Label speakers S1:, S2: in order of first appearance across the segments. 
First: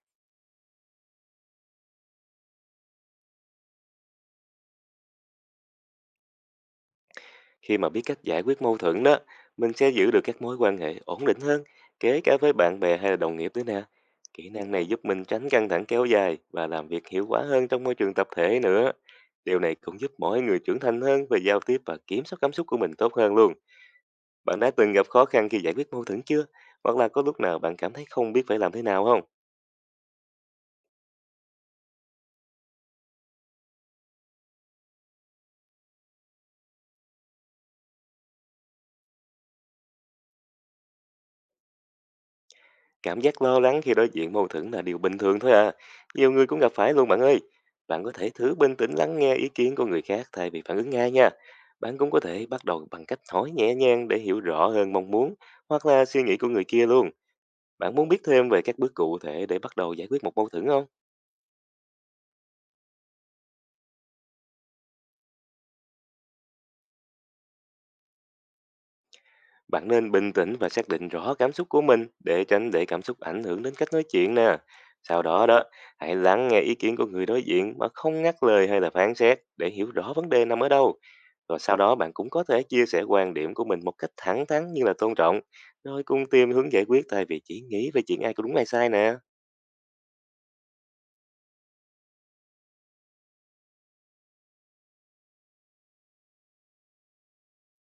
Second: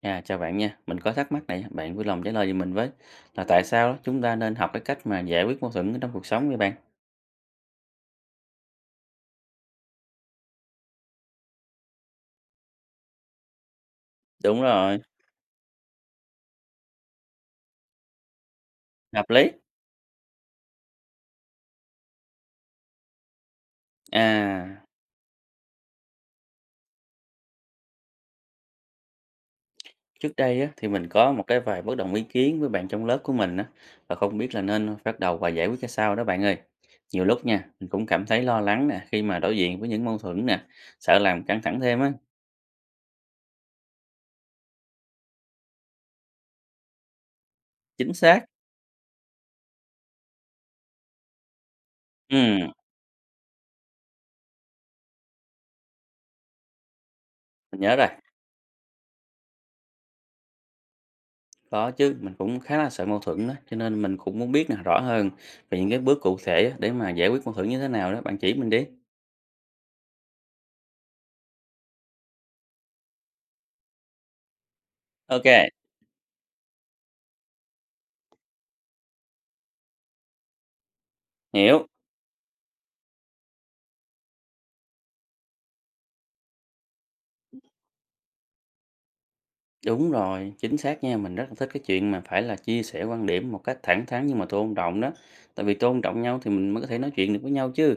S1: À, chào bạn nha, mình có thắc mắc này, bạn vui lòng trả lời giùm mình với là tại sao chúng ta nên học cái cách mà giải quyết mâu thuẫn trong cuộc sống vậy bạn?
S2: Khi mà biết cách giải quyết mâu thuẫn đó, mình sẽ giữ được các mối quan hệ ổn định hơn, kể cả với bạn bè hay là đồng nghiệp nữa nè. Kỹ
S1: Đúng
S2: năng này
S1: rồi,
S2: giúp mình tránh căng thẳng kéo dài và làm việc hiệu quả hơn trong môi trường tập thể nữa.
S1: hợp lý.
S2: Điều này cũng giúp mỗi người trưởng thành hơn về giao tiếp và kiểm soát cảm xúc của mình tốt hơn luôn. Bạn đã
S1: À,
S2: từng gặp khó khăn khi giải quyết mâu thuẫn chưa? Hoặc là có lúc nào bạn cảm thấy không biết phải làm thế nào không?
S1: trước đây á, thì mình có một cái vài bất đồng ý kiến với bạn trong lớp của mình á, và không biết là nên bắt đầu và giải quyết ra sao đó bạn ơi. Nhiều lúc nha, mình cũng cảm thấy lo lắng nè, khi mà đối diện với những mâu thuẫn nè, sợ làm căng thẳng thêm á.
S2: Cảm giác lo lắng khi đối diện mâu thuẫn là điều bình thường thôi à. Nhiều người cũng gặp phải luôn bạn ơi. Bạn
S1: Chính
S2: có thể
S1: xác.
S2: thử bình tĩnh lắng nghe ý kiến của người khác thay vì phản ứng ngay nha. Bạn cũng có thể bắt
S1: Ừ,
S2: đầu bằng cách hỏi nhẹ nhàng để hiểu rõ hơn mong muốn hoặc là suy nghĩ của người kia luôn.
S1: mình
S2: Bạn
S1: nhớ rồi.
S2: muốn biết thêm về các bước cụ thể để bắt đầu giải quyết một mâu thuẫn không?
S1: Có chứ, mình cũng khá là sợ mâu thuẫn đó, cho nên mình cũng muốn biết là rõ hơn về những cái bước cụ thể á, để mà giải quyết mâu thuẫn như thế nào đó, bạn chỉ mình đi.
S2: Bạn nên bình tĩnh và xác định rõ cảm xúc của mình để tránh để cảm xúc ảnh hưởng đến cách nói chuyện nè. Sau đó đó,
S1: OK,
S2: hãy lắng nghe ý kiến của người đối diện mà không ngắt lời hay là phán xét để hiểu rõ vấn đề nằm ở đâu. Rồi sau
S1: hiểu,
S2: đó bạn cũng có thể chia sẻ quan điểm của mình một cách thẳng thắn như là tôn trọng, rồi cùng tìm hướng giải quyết thay vì chỉ nghĩ về chuyện ai có đúng ai sai nè.
S1: đúng rồi, chính xác nha, mình rất là thích cái chuyện mà phải là chia sẻ quan điểm một cách thẳng thắn nhưng mà tôn trọng đó. Tại vì tôn trọng nhau thì mình mới có thể nói chuyện được với nhau chứ.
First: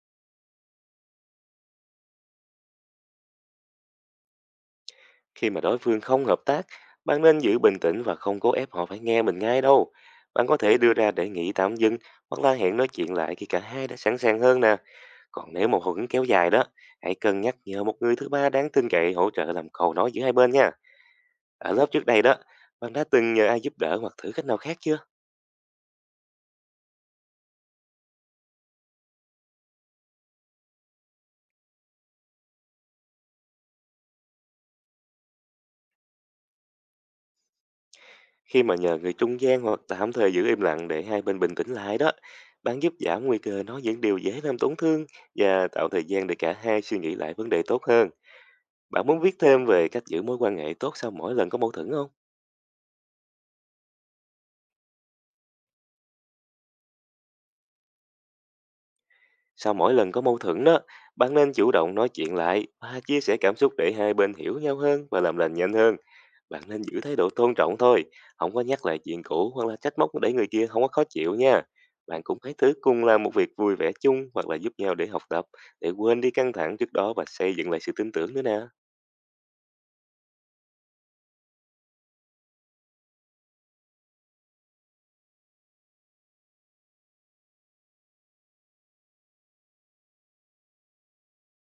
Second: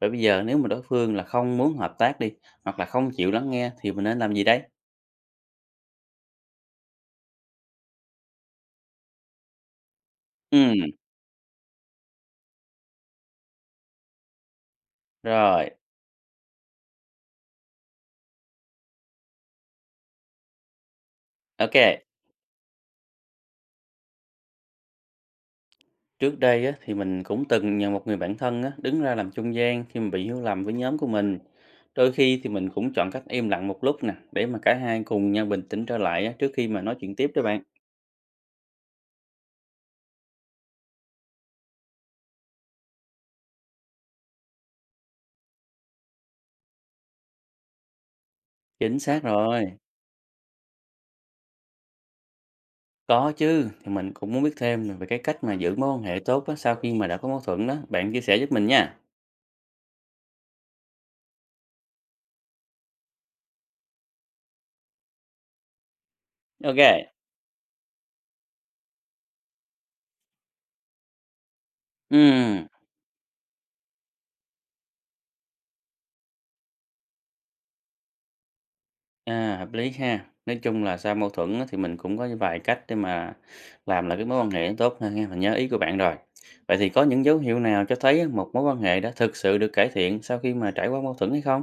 S1: Vậy bây giờ nếu mà đối phương là không muốn hợp tác đi, hoặc là không chịu lắng nghe thì mình nên làm gì đấy?
S2: Khi mà đối phương không hợp tác, bạn nên giữ bình tĩnh và không cố ép họ phải nghe mình ngay đâu. Bạn có thể
S1: Ừ,
S2: đưa ra đề nghị tạm dừng hoặc là hẹn nói chuyện lại khi cả hai đã sẵn sàng hơn nè. Còn nếu
S1: rồi,
S2: một hưởng kéo dài đó, hãy cân nhắc nhờ một người thứ ba đáng tin cậy hỗ trợ làm cầu nối giữa hai bên nha. Ở lớp
S1: OK.
S2: trước đây đó, bạn đã từng nhờ ai giúp đỡ hoặc thử cách nào khác chưa?
S1: Trước đây á, thì mình cũng từng nhờ một người bạn thân á, đứng ra làm trung gian khi mà bị hiểu lầm với nhóm của mình. Đôi khi thì mình cũng chọn cách im lặng một lúc nè, để mà cả hai cùng nhau bình tĩnh trở lại á, trước khi mà nói chuyện tiếp đó bạn.
S2: Khi mà nhờ người trung gian hoặc tạm thời giữ im lặng để hai bên bình tĩnh lại đó, bạn giúp giảm nguy cơ nói những điều dễ làm tổn thương và tạo thời gian để cả hai suy nghĩ lại vấn đề tốt hơn.
S1: Chính
S2: Bạn muốn
S1: xác
S2: viết thêm
S1: rồi.
S2: về cách giữ mối quan hệ tốt sau mỗi lần có mâu thuẫn không?
S1: Có chứ, thì mình cũng muốn biết thêm về cái cách mà giữ mối quan hệ tốt á, sau khi mà đã có mâu thuẫn đó. Bạn chia sẻ giúp mình nha.
S2: Sau mỗi lần có mâu thuẫn đó, bạn nên chủ động nói chuyện lại và chia sẻ cảm xúc để hai bên hiểu nhau hơn và làm lành nhanh hơn. Bạn nên giữ
S1: Ok.
S2: thái độ tôn trọng thôi, không có nhắc lại chuyện cũ hoặc là trách móc để người kia không có khó chịu nha.
S1: Ừ.
S2: Bạn cũng hãy thứ cùng làm một việc vui vẻ chung hoặc là giúp nhau để học tập, để quên đi căng thẳng trước đó và xây dựng lại sự tin tưởng nữa nè.
S1: À, hợp lý ha. Nói chung là sau mâu thuẫn á, thì mình cũng có vài cách để mà làm lại cái mối quan hệ nó tốt hơn ha. Mình nhớ ý của bạn rồi. Vậy thì có những dấu hiệu nào cho thấy á, một mối quan hệ đã thực sự được cải thiện sau khi mà trải qua mâu thuẫn hay không?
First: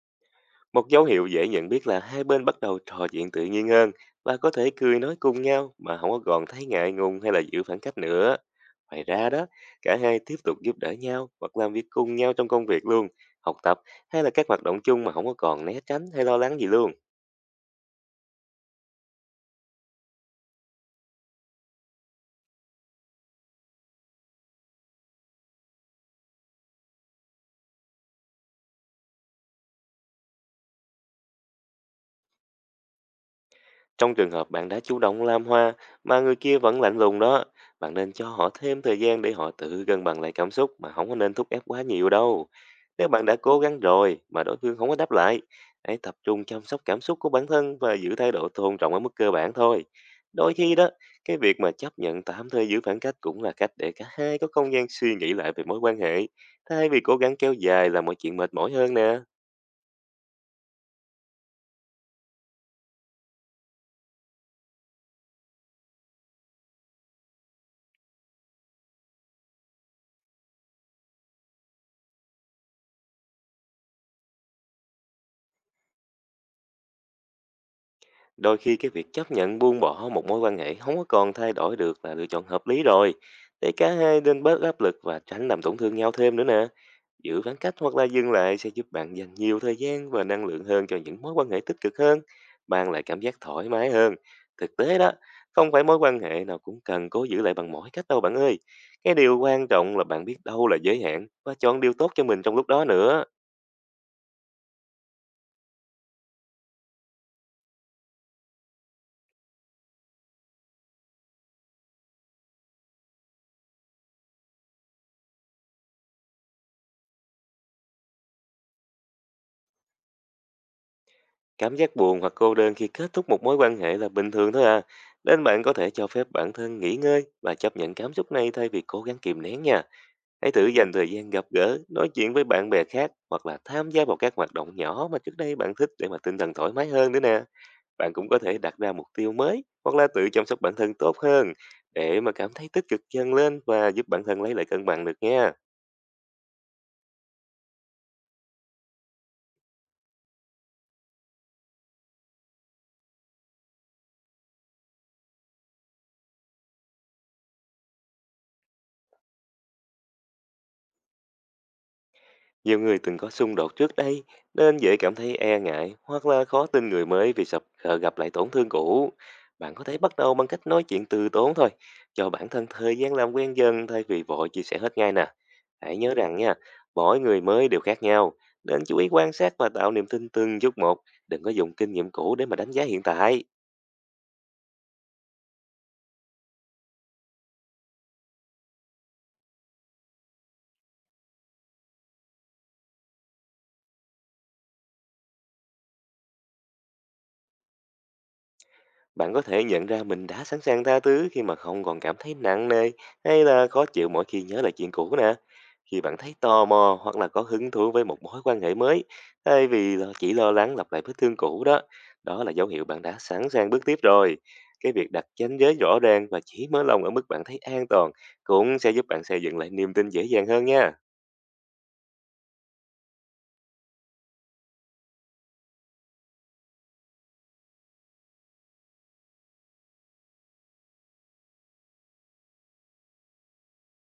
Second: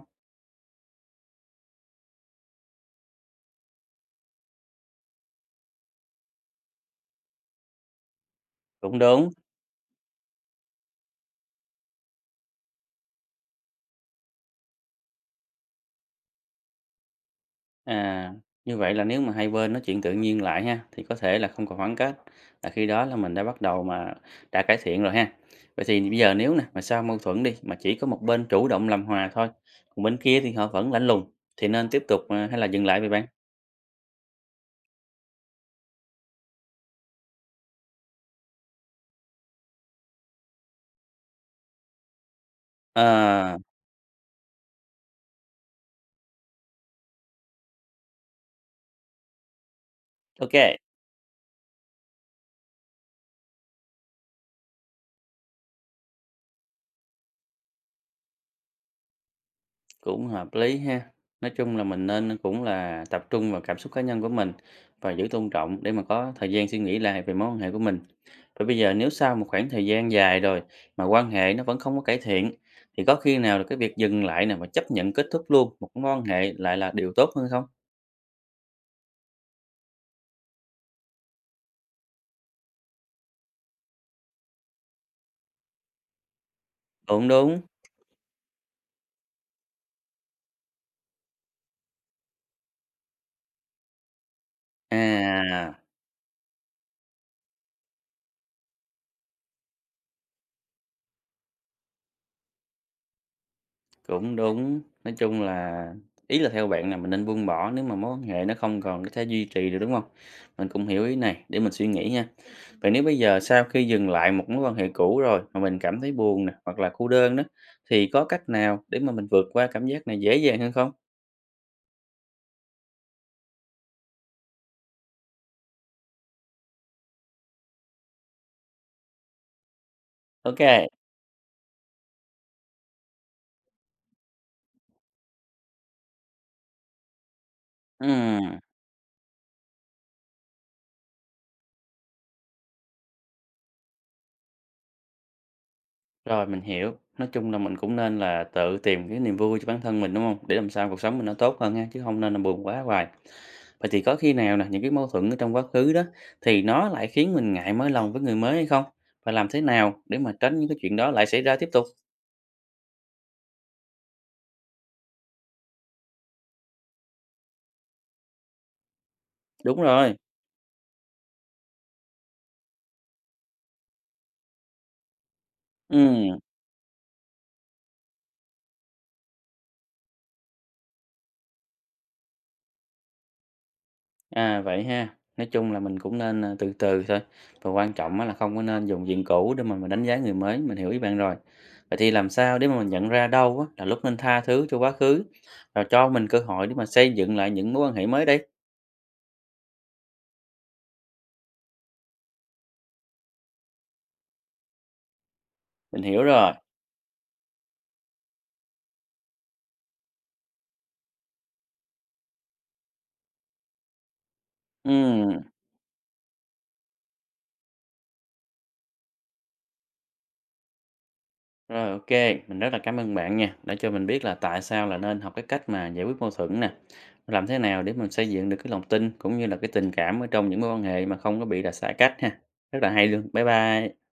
S2: Một dấu hiệu dễ nhận biết là hai bên bắt đầu trò chuyện tự nhiên hơn và có thể cười nói cùng nhau mà không có còn thấy ngại ngùng hay là giữ khoảng cách nữa.
S1: Cũng
S2: Ngoài
S1: đúng.
S2: ra đó, cả hai tiếp tục giúp đỡ nhau hoặc làm việc cùng nhau trong công việc luôn, học tập hay là các hoạt động chung mà không có còn né tránh hay lo lắng gì luôn.
S1: À, như vậy là nếu mà hai bên nói chuyện tự nhiên lại ha, thì có thể là không còn khoảng cách. Là khi đó là mình đã bắt đầu mà đã cải thiện rồi ha. Vậy thì bây giờ nếu nè, mà sau mâu thuẫn đi, mà chỉ có một bên chủ động làm hòa thôi, còn bên kia thì họ vẫn lạnh lùng, thì nên tiếp tục à, hay là dừng lại vậy bạn?
S2: Trong trường hợp bạn đã chủ động làm hoa mà người kia vẫn lạnh lùng đó, bạn nên cho họ thêm thời gian để họ tự cân bằng lại cảm xúc mà không có nên thúc ép quá nhiều đâu. Nếu bạn đã
S1: Ờ,
S2: cố gắng rồi mà đối phương không có đáp lại, hãy tập trung chăm sóc cảm xúc của bản thân và giữ thái độ tôn trọng ở mức cơ bản thôi. Đôi khi
S1: OK,
S2: đó, cái việc mà chấp nhận tạm thời giữ khoảng cách cũng là cách để cả hai có không gian suy nghĩ lại về mối quan hệ, thay vì cố gắng kéo dài là mọi chuyện mệt mỏi hơn nè.
S1: cũng hợp lý ha. Nói chung là mình nên cũng là tập trung vào cảm xúc cá nhân của mình và giữ tôn trọng để mà có thời gian suy nghĩ lại về mối quan hệ của mình. Và bây giờ nếu sau một khoảng thời gian dài rồi mà quan hệ nó vẫn không có cải thiện thì có khi nào là cái việc dừng lại nè và chấp nhận kết thúc luôn một mối quan hệ lại là điều tốt hơn không?
S2: Đôi khi cái việc chấp nhận buông bỏ một mối quan hệ không có còn thay đổi được là lựa chọn hợp lý rồi. Để cả hai nên bớt áp lực và tránh làm tổn thương nhau thêm nữa nè.
S1: Cũng
S2: Giữ khoảng
S1: đúng.
S2: cách hoặc là dừng lại sẽ giúp bạn dành nhiều thời gian và năng lượng hơn cho những mối quan hệ tích cực hơn, mang lại cảm giác thoải mái hơn. Thực tế đó, không
S1: À,
S2: phải mối quan hệ nào cũng cần cố giữ lại bằng mọi cách đâu bạn ơi. Cái điều quan trọng là bạn biết đâu là giới hạn và chọn điều tốt cho mình trong lúc đó nữa.
S1: cũng đúng. Nói chung là ý là theo bạn là mình nên buông bỏ nếu mà mối quan hệ nó không còn có thể duy trì được, đúng không? Mình cũng hiểu ý này để mình suy nghĩ ha. Vậy nếu bây giờ sau khi dừng lại một mối quan hệ cũ rồi mà mình cảm thấy buồn nè hoặc là cô đơn đó thì có cách nào để mà mình vượt qua cảm giác này dễ dàng hơn không?
S2: Cảm giác buồn hoặc cô đơn khi kết thúc một mối quan hệ là bình thường thôi à. Nên bạn có thể cho phép bản thân nghỉ ngơi và chấp nhận cảm xúc này thay vì cố gắng kìm nén nha. Hãy
S1: Ok.
S2: thử dành thời gian gặp gỡ, nói chuyện với bạn bè khác hoặc là tham gia vào các hoạt động nhỏ mà trước đây bạn thích để mà tinh thần thoải mái hơn nữa nè. Bạn cũng có thể
S1: Ừm.
S2: đặt ra mục tiêu mới hoặc là tự chăm sóc bản thân tốt hơn để mà cảm thấy tích cực dần lên và giúp bản thân lấy lại cân bằng được nha.
S1: Rồi mình hiểu. Nói chung là mình cũng nên là tự tìm cái niềm vui cho bản thân mình đúng không? Để làm sao cuộc sống mình nó tốt hơn ha, chứ không nên là buồn quá hoài. Vậy thì có khi nào nè những cái mâu thuẫn ở trong quá khứ đó thì nó lại khiến mình ngại mở lòng với người mới hay không? Và làm thế nào để mà tránh những cái chuyện đó lại xảy ra tiếp tục?
S2: Nhiều người từng có xung đột trước đây nên dễ cảm thấy e ngại hoặc là khó tin người mới vì sợ sợ gặp lại tổn thương cũ. Bạn
S1: Đúng
S2: có thể
S1: rồi.
S2: bắt đầu bằng cách nói chuyện từ tốn thôi, cho bản thân thời gian làm quen dần thay vì vội chia sẻ hết ngay nè. Hãy nhớ
S1: Ừ.
S2: rằng nha, mỗi người mới đều khác nhau, nên chú ý quan sát và tạo niềm tin từng chút một, đừng có dùng kinh nghiệm cũ để mà đánh giá hiện tại.
S1: À, vậy ha. Nói chung là mình cũng nên, à, từ từ thôi, và quan trọng á là không có nên dùng diện cũ để mà mình đánh giá người mới, mình hiểu ý bạn rồi. Vậy thì làm sao để mà mình nhận ra đâu á là lúc nên tha thứ cho quá khứ, và cho mình cơ hội để mà xây dựng lại những mối quan hệ mới đây?
S2: Bạn có thể nhận ra mình đã sẵn sàng tha thứ khi mà không còn cảm thấy nặng nề hay là khó chịu mỗi khi nhớ lại chuyện cũ nè. Khi
S1: Mình
S2: bạn
S1: hiểu
S2: thấy
S1: rồi.
S2: tò mò hoặc là có hứng thú với một mối quan hệ mới, thay vì là chỉ lo lắng lặp lại vết thương cũ đó, đó là dấu hiệu bạn đã sẵn sàng bước tiếp rồi. Cái việc đặt
S1: Ừm,
S2: ranh giới rõ ràng và chỉ mở lòng ở mức bạn thấy an toàn cũng sẽ giúp bạn xây dựng lại niềm tin dễ dàng hơn nha.
S1: rồi, ô, mình rất là cảm ơn bạn nha, đã cho mình biết là tại sao là nên học cái cách mà giải quyết mâu thuẫn nè, làm thế nào để mình xây dựng được cái lòng tin cũng như là cái tình cảm ở trong những mối quan hệ mà không có bị là xa cách ha. Rất là hay luôn. Bye bye.